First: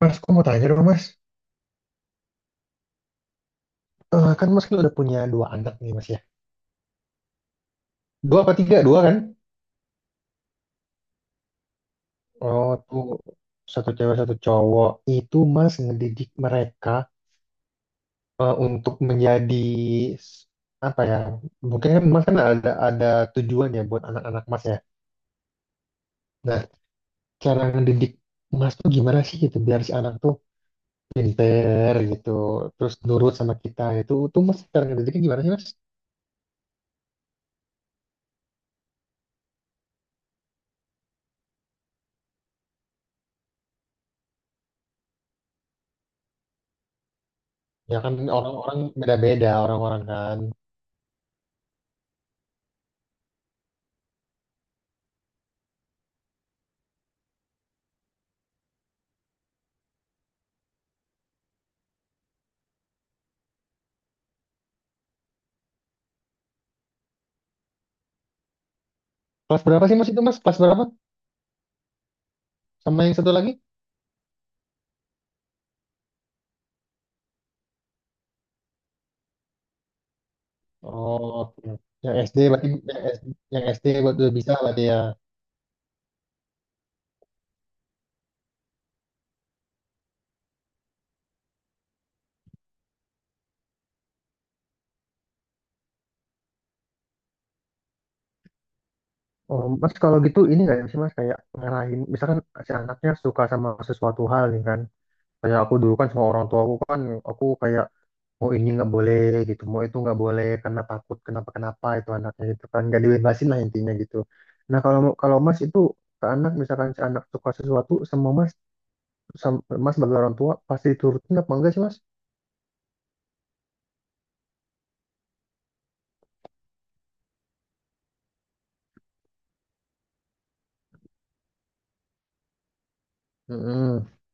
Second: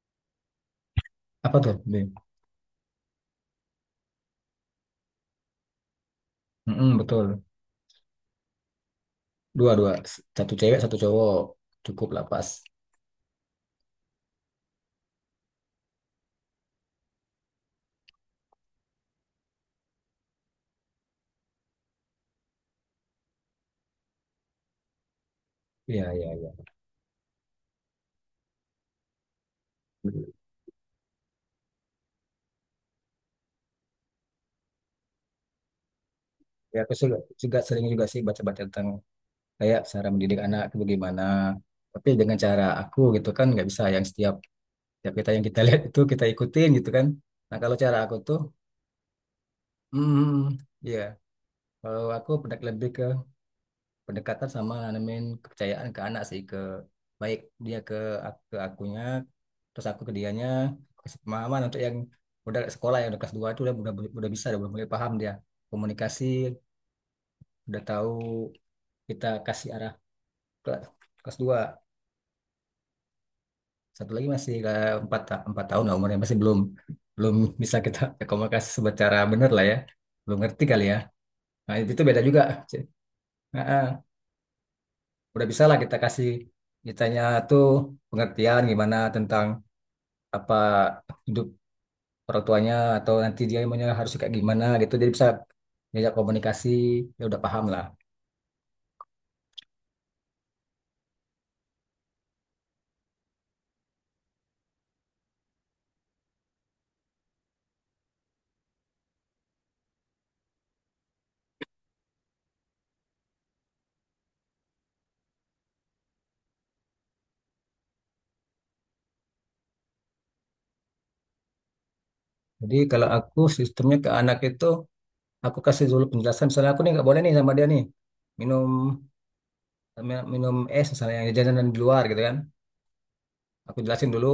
Mas, aku mau tanya dong, Mas. Apa tuh? B. Eh, kan Mas kan udah punya dua anak nih, Mas ya. Mm-mm, betul. Dua apa tiga? Dua kan? Dua, dua. Satu cewek, satu cowok. Cukup lah pas. Oh, tuh, satu cewek satu cowok. Itu Mas ngedidik mereka untuk menjadi s- apa ya? Mungkin kan Mas kan ada tujuan ya buat anak-anak Mas ya. Iya, iya, iya. Nah, cara ngedidik Mas tuh gimana sih gitu biar si anak tuh pinter gitu, terus nurut sama kita gitu. Itu tuh Mas cara ngedidiknya gimana sih, Mas? Ya, aku juga sering juga sih baca-baca tentang kayak cara mendidik anak itu bagaimana. Tapi dengan cara aku gitu kan nggak bisa yang setiap setiap kita yang kita lihat itu kita ikutin gitu kan. Nah kalau cara Ya kan aku tuh, orang-orang beda-beda orang-orang hmm, kan. iya. Kalau aku pendek lebih ke pendekatan sama nanamin kepercayaan ke anak sih ke baik dia ke akunya terus aku ke dianya kasih pemahaman untuk yang udah sekolah yang udah kelas 2 itu udah, udah bisa udah mulai paham dia komunikasi udah tahu kita Kelas kasih berapa arah sih Mas itu, Mas? Kelas ke berapa? kelas dua. Sama yang satu lagi? Satu lagi masih ke empat empat tahun lah umurnya masih belum belum bisa kita komunikasi secara benar lah ya belum ngerti kali ya Oh, oke. nah itu Yang beda SD juga. berarti, yang SD, Nah, yang SD ah. buat udah bisa berarti ya. Udah bisa lah kita kasih ditanya tuh pengertian gimana tentang apa hidup orang tuanya atau nanti dia maunya harus kayak gimana gitu jadi bisa diajak komunikasi ya udah paham lah. Oh, Mas, kalau gitu ini nggak sih Mas kayak ngarahin, misalkan si anaknya suka sama sesuatu hal nih kan, kayak aku dulu kan sama orang tua aku kan, aku kayak mau ini nggak boleh gitu, mau itu nggak boleh karena takut kenapa kenapa itu anaknya gitu kan, nggak dibebasin lah intinya gitu. Nah, kalau kalau Mas itu ke anak misalkan si anak suka sesuatu, semua Mas, Mas sebagai orang tua pasti turutin apa enggak sih, Mas? Jadi kalau aku sistemnya ke anak itu aku kasih dulu penjelasan misalnya aku nih nggak boleh nih sama dia nih minum minum es misalnya yang jajanan di luar gitu kan aku Mm-mm. jelasin dulu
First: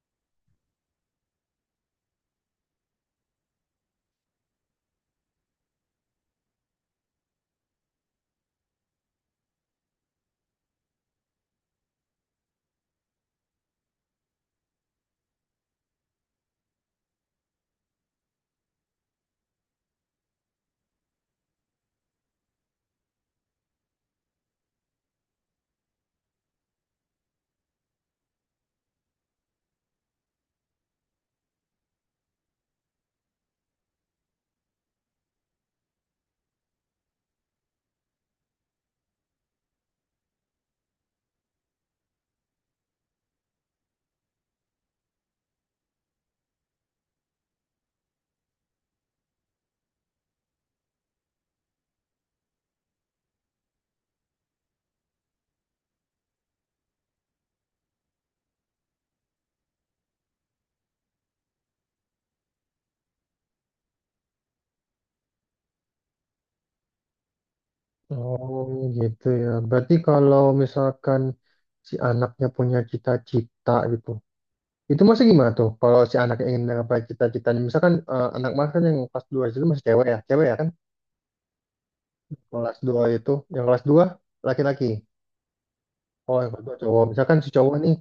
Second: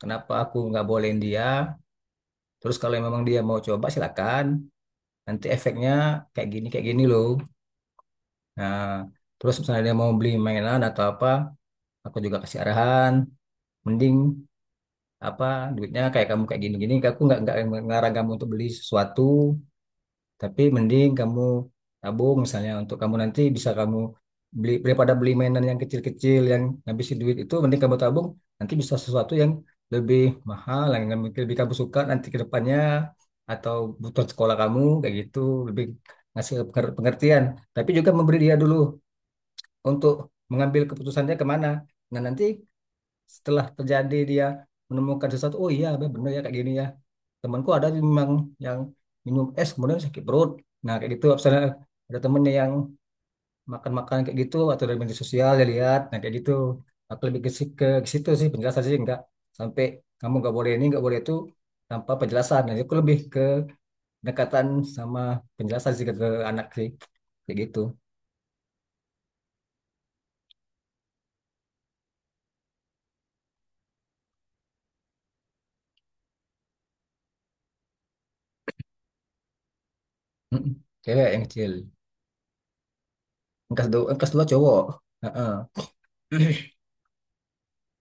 kenapa aku nggak bolehin dia terus kalau memang dia mau coba silakan nanti efeknya kayak gini loh. Nah, terus misalnya dia mau beli mainan atau apa, aku juga kasih arahan. Mending apa duitnya kayak kamu kayak gini-gini. Aku nggak ngarang kamu untuk beli sesuatu, tapi mending kamu tabung misalnya untuk kamu nanti bisa kamu beli daripada beli mainan yang kecil-kecil yang ngabisin duit itu, mending kamu tabung nanti bisa sesuatu yang lebih mahal, yang lebih kamu suka nanti ke depannya atau butuh sekolah kamu kayak gitu lebih ngasih pengertian tapi juga memberi dia dulu untuk mengambil keputusannya kemana. Nah nanti setelah terjadi dia menemukan sesuatu, oh iya bener ya kayak gini ya. Temanku ada memang yang minum es kemudian sakit perut. Nah kayak gitu, misalnya ada temennya yang makan-makan kayak gitu atau dari media sosial dia lihat, nah kayak gitu. Aku lebih ke, ke situ sih penjelasan sih enggak sampai kamu nggak boleh ini nggak boleh itu tanpa penjelasan. Nah, aku lebih ke pendekatan sama penjelasan sih ke anak sih kayak gitu. Oh gitu ya. Berarti kalau misalkan si anaknya punya cita-cita gitu, itu masih gimana tuh? Kalau si anaknya ingin menggapai cita-citanya, misalkan anak Mas kan yang kelas 2 itu masih cewek ya kan? Mm-mm. Cewek yang kecil. Kelas 2 itu, yang kelas dua Angkas dua cowok. laki-laki. Heeh. Oh, yang kelas 2 cowok. Misalkan si cowok nih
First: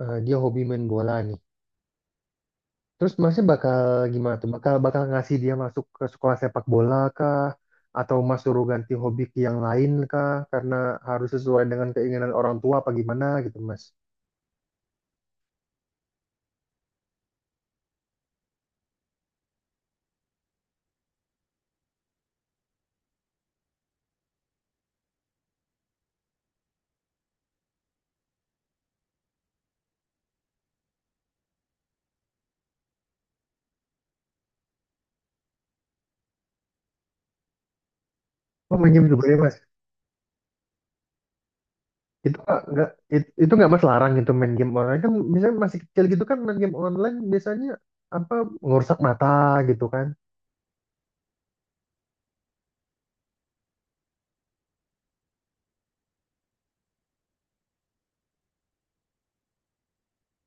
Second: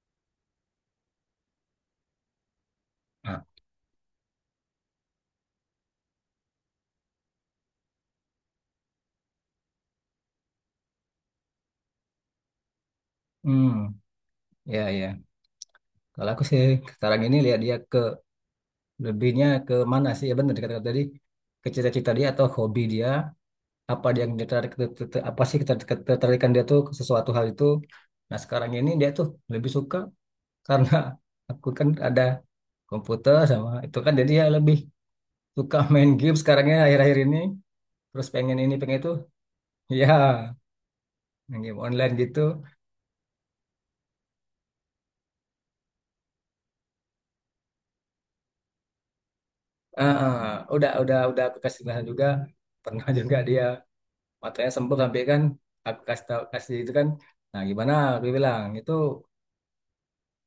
dia hobi main bola nih. Terus Nah, masih bakal gimana tuh? Bakal bakal ngasih dia masuk ke sekolah sepak bola kah? Atau Mas suruh ganti hobi ke yang lain kah? Karena harus sesuai dengan keinginan orang tua apa gimana gitu, Mas? hmm, ya ya. Kalau aku sih sekarang ini lihat dia ke lebihnya ke mana sih? Ya benar dikatakan tadi ke cita-cita dia atau hobi dia apa dia yang tertarik apa sih ketertarikan dia tuh ke sesuatu hal itu. Nah sekarang ini dia tuh lebih suka karena aku kan ada komputer sama itu kan jadi ya lebih suka main game sekarangnya akhir-akhir ini terus pengen ini Oh, main pengen game itu. juga ya, Mas. Ya main game online Itu gitu. nggak itu nggak Mas larang gitu main game online kan, misalnya masih kecil gitu kan main game online biasanya apa ngerusak mata gitu kan. Ah, ah. Udah aku kasih penjelasan juga pernah juga dia matanya sempet sampai kan aku kasih tahu kasih itu kan nah gimana aku bilang itu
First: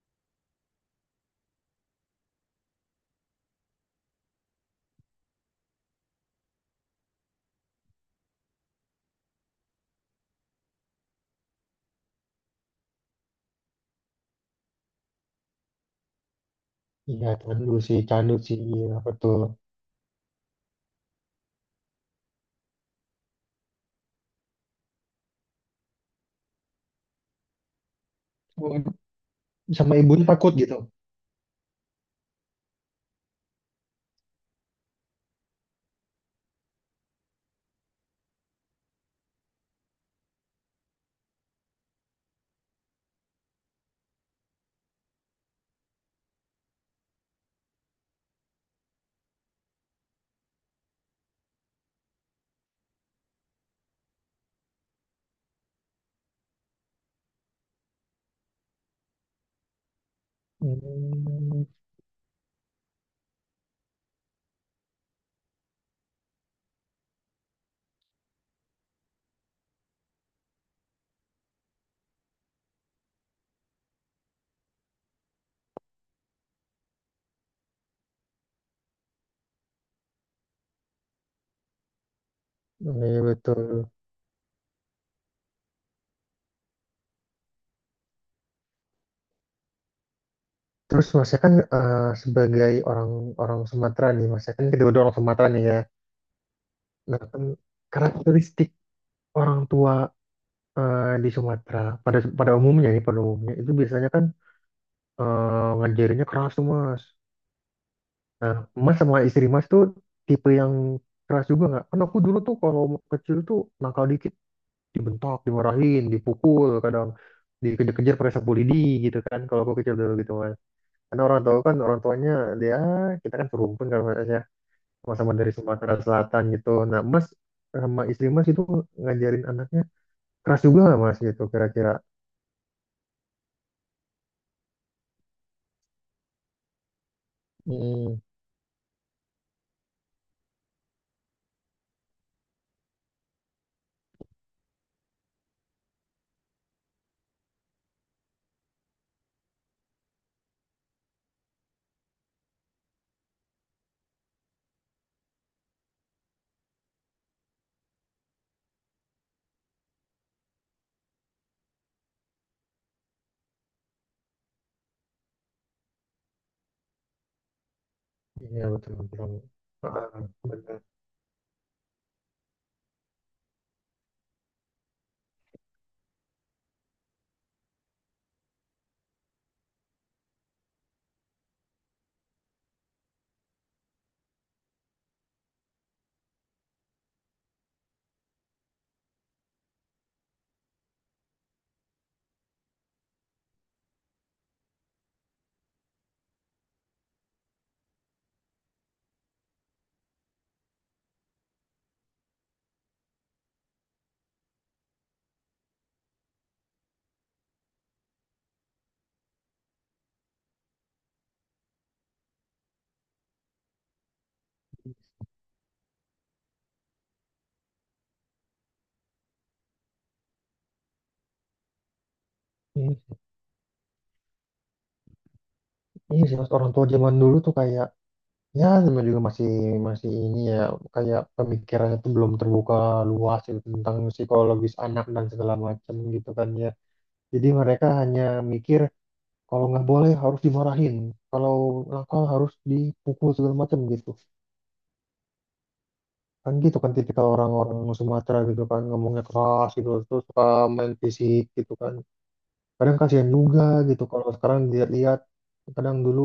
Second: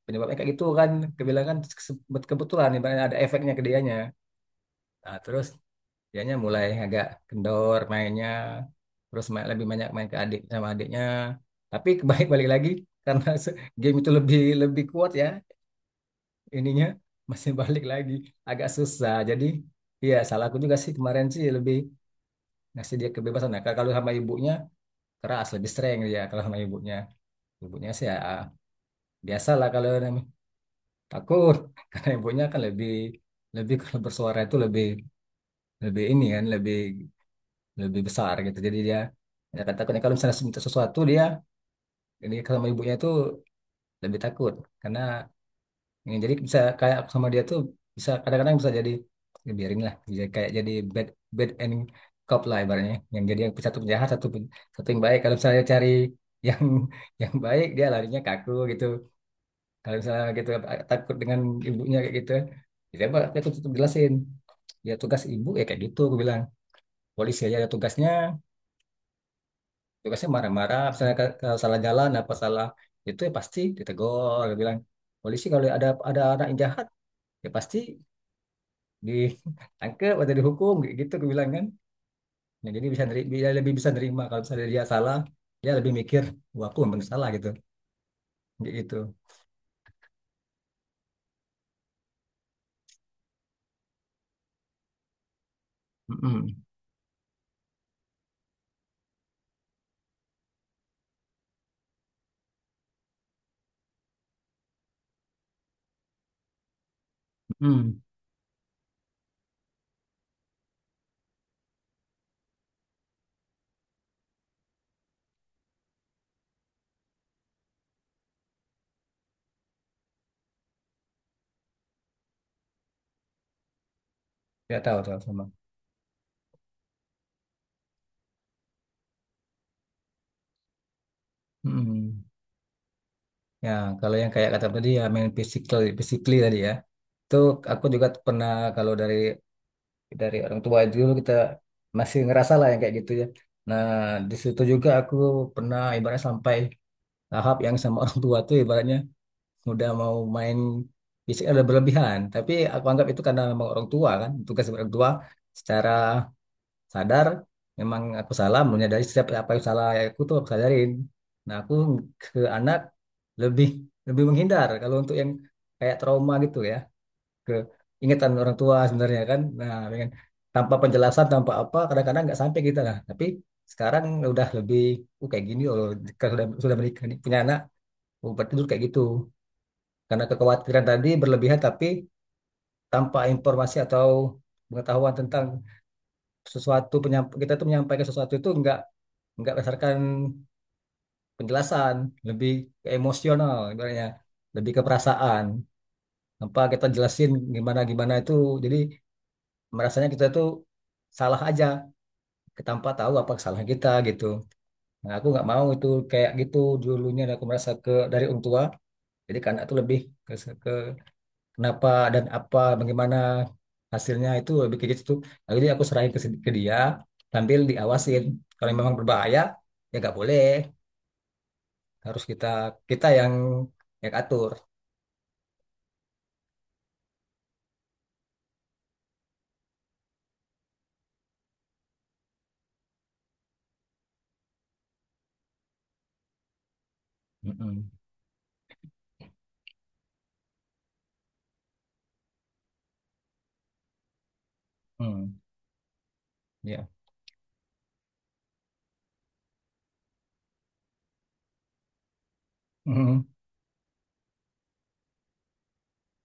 penyebabnya kayak gitu kan aku bilang kan kebetulan ibaratnya ada efeknya ke dianya nah terus dianya mulai agak kendor mainnya terus main, lebih banyak main ke adik sama adiknya tapi kebalik balik lagi karena game itu lebih lebih kuat ya ininya Iya, masih candu balik sih lagi candu sih, agak iya, susah betul. jadi. Iya, salah aku juga sih kemarin sih lebih ngasih dia kebebasan. Nah, kalau sama ibunya keras lebih strength dia kalau sama ibunya. Ibunya sih ya Oh, biasa lah kalau sama ibunya takut gitu. takut karena ibunya kan lebih lebih kalau bersuara itu lebih lebih ini kan lebih lebih besar gitu. Jadi dia ya takutnya kalau misalnya minta sesuatu dia ini kalau sama ibunya itu lebih takut karena. Ya, jadi bisa kayak aku sama dia tuh bisa kadang-kadang bisa jadi ya biarin lah jadi kayak jadi bad bad and cop lah ibaratnya yang jadi yang satu penjahat satu satu yang baik kalau misalnya cari yang yang baik dia larinya kaku gitu kalau misalnya gitu takut dengan Hmm, ibunya kayak gitu ya saya aku tutup jelasin ya tugas ibu ya kayak gitu aku bilang polisi aja ada tugasnya tugasnya marah-marah misalnya kalau salah jalan apa salah itu ya pasti ditegur aku bilang polisi kalau ada anak yang jahat ya pasti ditangkap atau dihukum gitu aku bilang kan nah, jadi bisa iya dia betul. lebih bisa nerima kalau misalnya dia salah dia lebih mikir wah aku memang salah gitu kayak gitu. Terus masnya kan sebagai orang orang Sumatera nih, masnya kan kedua-dua orang Sumatera nih ya. Mm-mm. Nah kan karakteristik orang tua di Sumatera pada pada umumnya nih, pada umumnya itu biasanya kan ngajarinnya keras tuh, Mas. Mm-mm. Mas sama istri Mas tuh tipe yang keras juga nggak? Kan aku dulu tuh kalau kecil tuh nakal dikit dibentak, dimarahin, dipukul, kadang dikejar-kejar pakai sapu lidi gitu kan. Kalau aku kecil dulu gitu, Mas. Karena orang tua kan, orang tuanya dia, kita kan serumpun kan Mas ya, Nggak tahu tuh sama-sama sama. dari Sumatera Selatan gitu. Nah, Mas sama istri Mas itu ngajarin anaknya keras juga nggak Mas gitu, kira-kira? Mm-mm. Ya kalau yang kayak kata tadi ya main physical physically tadi ya itu aku juga Hmm, pernah kalau dari orang tua dulu kita masih ngerasa lah yang kayak gitu ya nah di situ juga aku pernah ibaratnya sampai tahap yang sama orang tua tuh ibaratnya udah mau main fisik ada berlebihan. Tapi aku anggap itu karena memang orang tua kan, tugas orang tua secara sadar memang aku salah, menyadari setiap apa yang salah aku tuh aku sadarin. Nah, aku ke anak lebih lebih menghindar kalau untuk yang kayak trauma gitu ya, ke ingatan orang iya tua betul sebenarnya betul. kan. Nah, dengan Ah, tanpa benar. penjelasan, tanpa apa, kadang-kadang nggak sampai kita lah. Tapi sekarang udah lebih, kayak gini loh, kalau sudah menikah nih, punya anak, oh, berarti dulu kayak gitu. Karena kekhawatiran tadi berlebihan tapi tanpa informasi atau pengetahuan tentang sesuatu kita tuh menyampaikan sesuatu itu nggak berdasarkan penjelasan, lebih ke emosional ibaratnya, lebih ke perasaan. Tanpa kita jelasin gimana gimana itu, jadi merasanya kita tuh salah aja, tanpa tahu apa kesalahan kita gitu. Nah, aku nggak mau itu kayak gitu dulunya. Dan aku merasa ke dari orang tua, jadi ke anak tuh lebih ke, kenapa dan apa bagaimana hasilnya itu lebih kayak gitu. Lalu nah, jadi aku serahin ke, ke dia sambil diawasin kalau memang berbahaya ya nggak boleh harus kita kita yang atur. Iya sih, Mas, orang tua zaman dulu tuh kayak, ya, namanya juga masih masih ini ya, kayak pemikirannya tuh belum terbuka luas gitu, tentang psikologis anak dan segala macam gitu kan ya. Jadi Mm-mm. mereka hanya mikir kalau nggak boleh harus dimarahin, kalau nakal harus dipukul segala macam gitu. Mm. Kan gitu Ya. kan tipikal orang-orang Sumatera gitu kan, ngomongnya keras gitu, terus suka main fisik gitu kan. Kadang Mm-mm. kasihan juga gitu kalau sekarang dilihat-lihat, kadang dulu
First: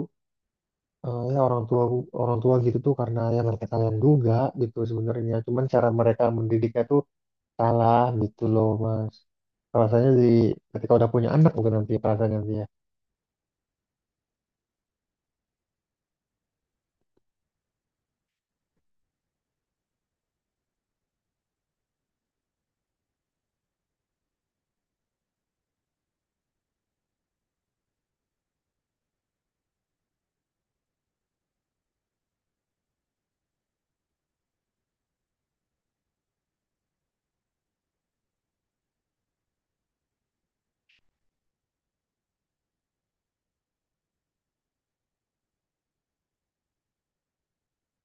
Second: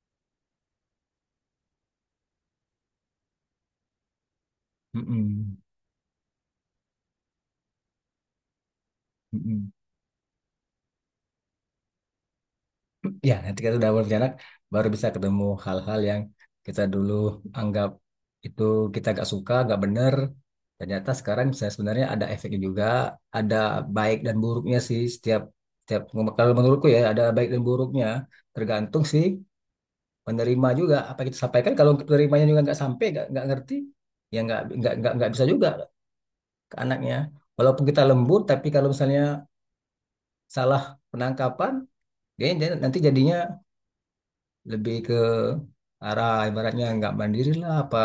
ya, orang tua gitu tuh karena ya mereka kalian juga gitu sebenarnya, Mm-mm. cuman cara mereka mendidiknya tuh salah gitu loh, Mas, Mm-mm. rasanya di ketika udah punya anak, bukan nanti perasaan nanti ya. Ya nanti kita sudah berjalan baru bisa ketemu hal-hal yang kita dulu anggap itu kita gak suka gak bener ternyata sekarang bisa sebenarnya ada efeknya juga ada baik dan buruknya sih setiap setiap kalau menurutku ya ada baik dan buruknya tergantung sih penerima juga apa kita sampaikan kalau penerimanya juga nggak sampai nggak ngerti ya nggak bisa juga ke anaknya walaupun kita lembut tapi kalau misalnya salah penangkapan dia dia nanti jadinya lebih ke arah ibaratnya nggak mandiri lah apa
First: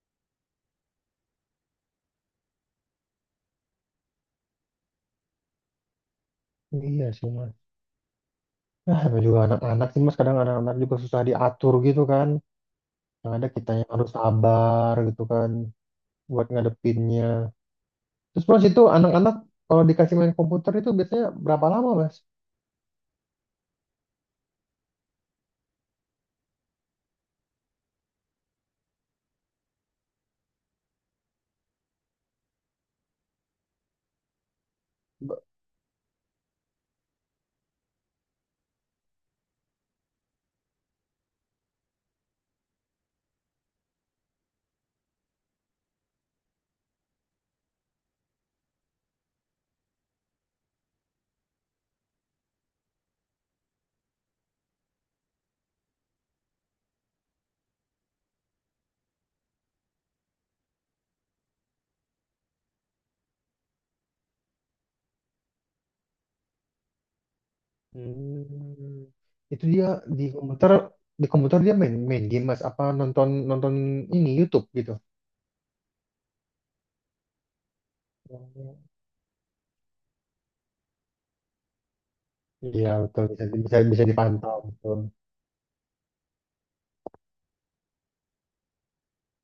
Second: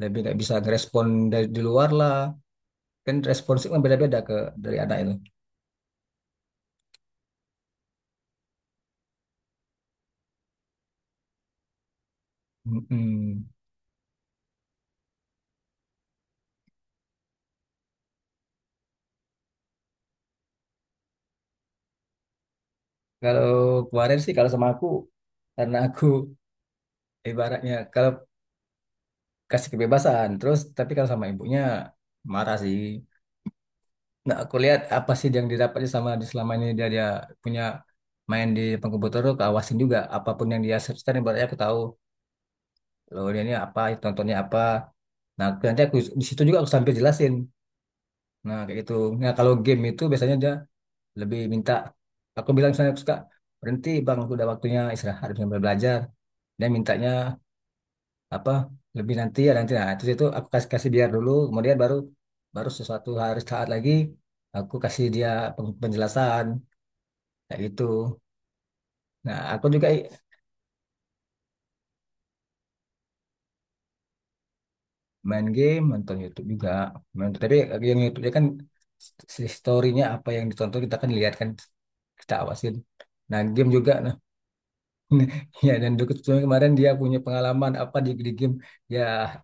lebih nggak bisa ngerespon dari di luar lah kan responsif kan beda-beda ke dari anak itu. Iya sih, Mas, nah, namanya juga anak-anak sih Mas, kadang anak-anak juga susah diatur gitu kan, yang Mm-mm. ada kita yang harus sabar gitu kan buat ngadepinnya. Terus Mas itu anak-anak kalau dikasih main komputer itu biasanya berapa lama, Mas? Kalau kemarin sih kalau sama aku karena aku ibaratnya kalau kasih kebebasan terus tapi kalau sama ibunya marah sih nah aku lihat apa sih yang didapatnya sama di selama ini dia dia punya main di depan komputer tuh keawasin juga apapun yang dia search kan ibaratnya aku tahu loh dia ini apa tontonnya apa. Nah, nanti aku di situ juga aku sambil jelasin. Nah, kayak gitu. Nah, kalau game itu biasanya dia lebih minta aku bilang misalnya aku suka berhenti Bang, udah waktunya istirahat, udah mulai belajar. Dia mintanya apa? Lebih nanti ya nanti. Nah, terus itu aku kasih kasih biar dulu, kemudian baru baru sesuatu hari saat lagi aku kasih dia penjelasan kayak gitu. Hmm. Nah, Itu aku dia juga di komputer di komputer dia main main game Mas, apa nonton nonton ini YouTube gitu. main game nonton YouTube juga main, tapi yang YouTube nya kan Oh. si story-nya apa yang ditonton kita kan lihat kan kita awasin Iya betul, nah bisa game bisa juga bisa nah dipantau, betul. ya dan dulu kebetulan kemarin dia punya pengalaman apa di game ya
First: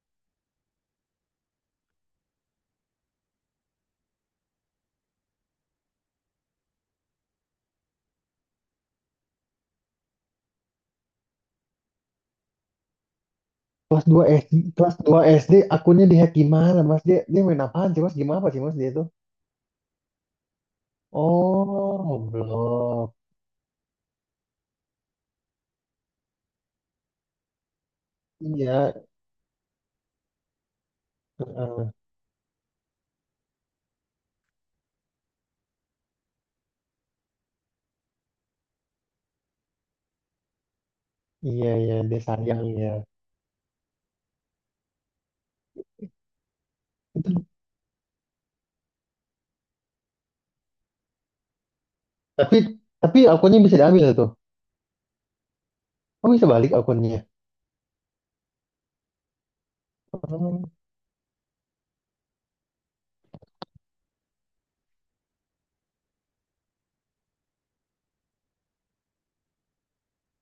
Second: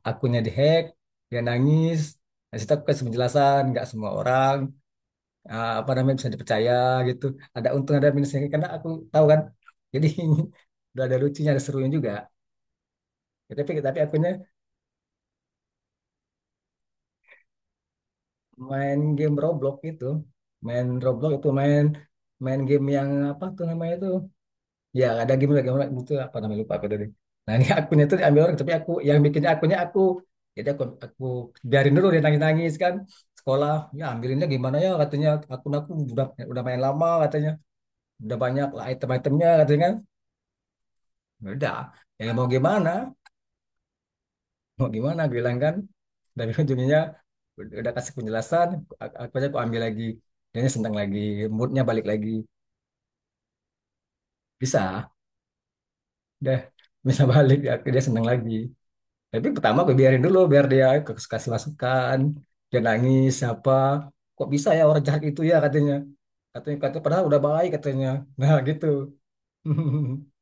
akunnya dihack dia nangis nah, situ aku kasih penjelasan nggak semua orang apa namanya bisa dipercaya gitu ada untung ada minusnya karena aku tahu kan jadi udah ada lucunya ada serunya juga. Ya, tapi Kelas 2 akunya SD, kelas 2 SD akunnya dihack, gimana Mas, dia dia main apaan sih Mas, gimana, apa sih Mas dia main itu? game Roblox itu main Oh, main game yang Roblox. apa tuh namanya itu ya ada game lagi game itu apa namanya lupa aku tadi nah ini akunnya itu diambil orang tapi Iya, aku yang bikin akunnya aku jadi aku eh, biarin dulu dia nangis nangis kan sekolah ya ambilinnya gimana ya katanya akun aku udah main lama katanya udah banyak lah item-itemnya katanya kan. Ya iya, udah iya, dia ya sayang ya. mau gimana gue bilang kan dari ujungnya Itu, udah kasih penjelasan aku aja aku ambil lagi dia senang lagi moodnya balik lagi tapi tapi akunnya bisa diambil tuh. bisa Oh, bisa udah balik akunnya. bisa balik ya, dia senang lagi tapi pertama gue biarin dulu biar Oh, dia kasih masukan dia nangis siapa kok bisa ya orang jahat itu ya katanya katanya katanya padahal udah baik katanya nah gitu.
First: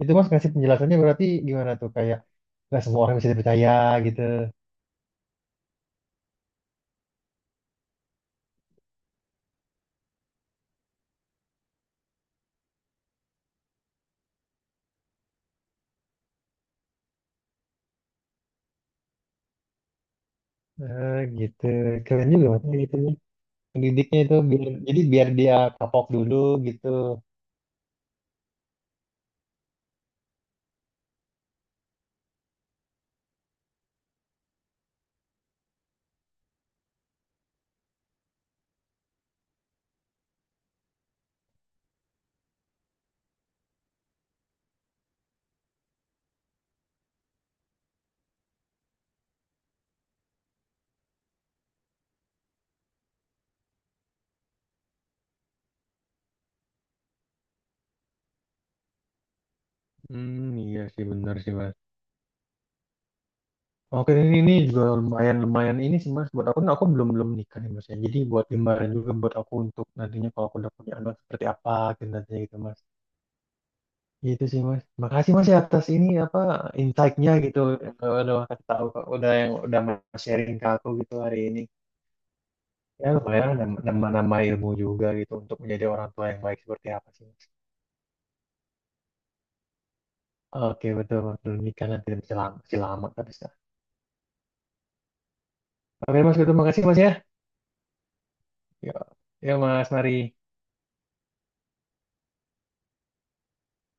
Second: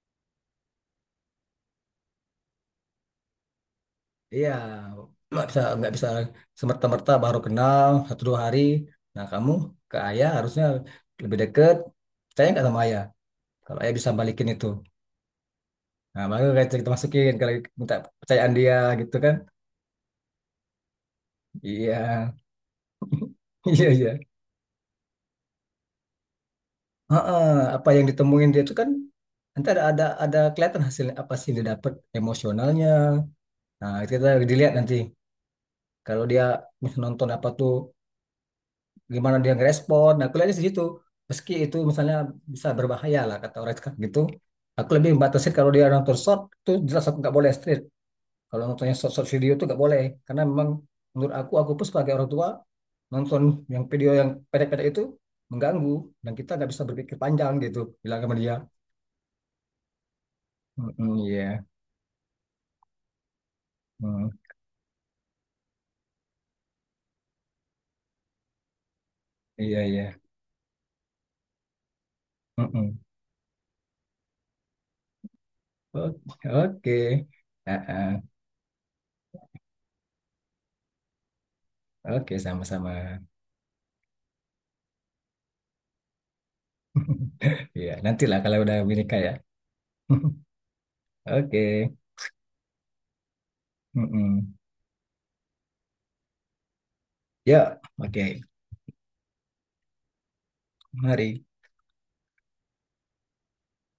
itu Mas ngasih penjelasannya berarti gimana tuh, kayak nggak semua orang bisa dipercaya gitu. Iya, nggak bisa semerta-merta baru kenal satu dua hari. Nah kamu ke ayah harusnya lebih deket. Percaya nggak sama ayah? Kalau ayah bisa balikin itu, nah baru kayak kita masukin kalau minta percayaan dia gitu kan? Eh, gitu Iya, keren juga, maksudnya gitu nih iya iya. pendidiknya, itu biar dia kapok dulu gitu. Heeh, apa yang ditemuin dia itu kan nanti ada kelihatan hasilnya apa sih yang dia dapat emosionalnya. Nah itu kita dilihat nanti kalau dia nonton apa tuh gimana dia ngerespon. Nah, aku lihatnya di situ. Meski itu misalnya bisa berbahaya lah kata orang sekarang gitu. Aku lebih membatasin kalau dia nonton short tuh jelas aku nggak boleh straight. Kalau nontonnya short short video tuh nggak boleh karena memang menurut aku pun sebagai orang tua nonton yang video yang pendek-pendek itu mengganggu dan kita nggak bisa berpikir panjang gitu bilang sama dia. Hmm, iya sih, Mm-mm, benar sih, iya. Mas. Oke, Mm, ini juga lumayan, lumayan ini sih Mas, buat aku belum belum nikah nih Mas ya, jadi buat gambaran juga buat aku iya, untuk iya. nantinya kalau aku udah punya anak seperti apa gitu nantinya gitu, Mas. Mm-mm. Gitu sih, Mas, makasih Mas ya atas ini, apa, Oke, oke. insight-nya gitu, Ah, yang ah. udah kasih tahu, udah, yang udah Mas sharing ke aku gitu hari ini. Oke, sama-sama. Ya lumayan nambah-nambah ilmu juga gitu untuk menjadi orang tua yang baik seperti apa sih, Mas. Iya, nantilah kalau udah menikah ya. Oke, betul betul, Oke. nikah nanti masih lama tapi. Mm-mm. Oke Mas, betul, makasih Mas ya. Ya, oke. Ya, ya Mas, mari. Mari.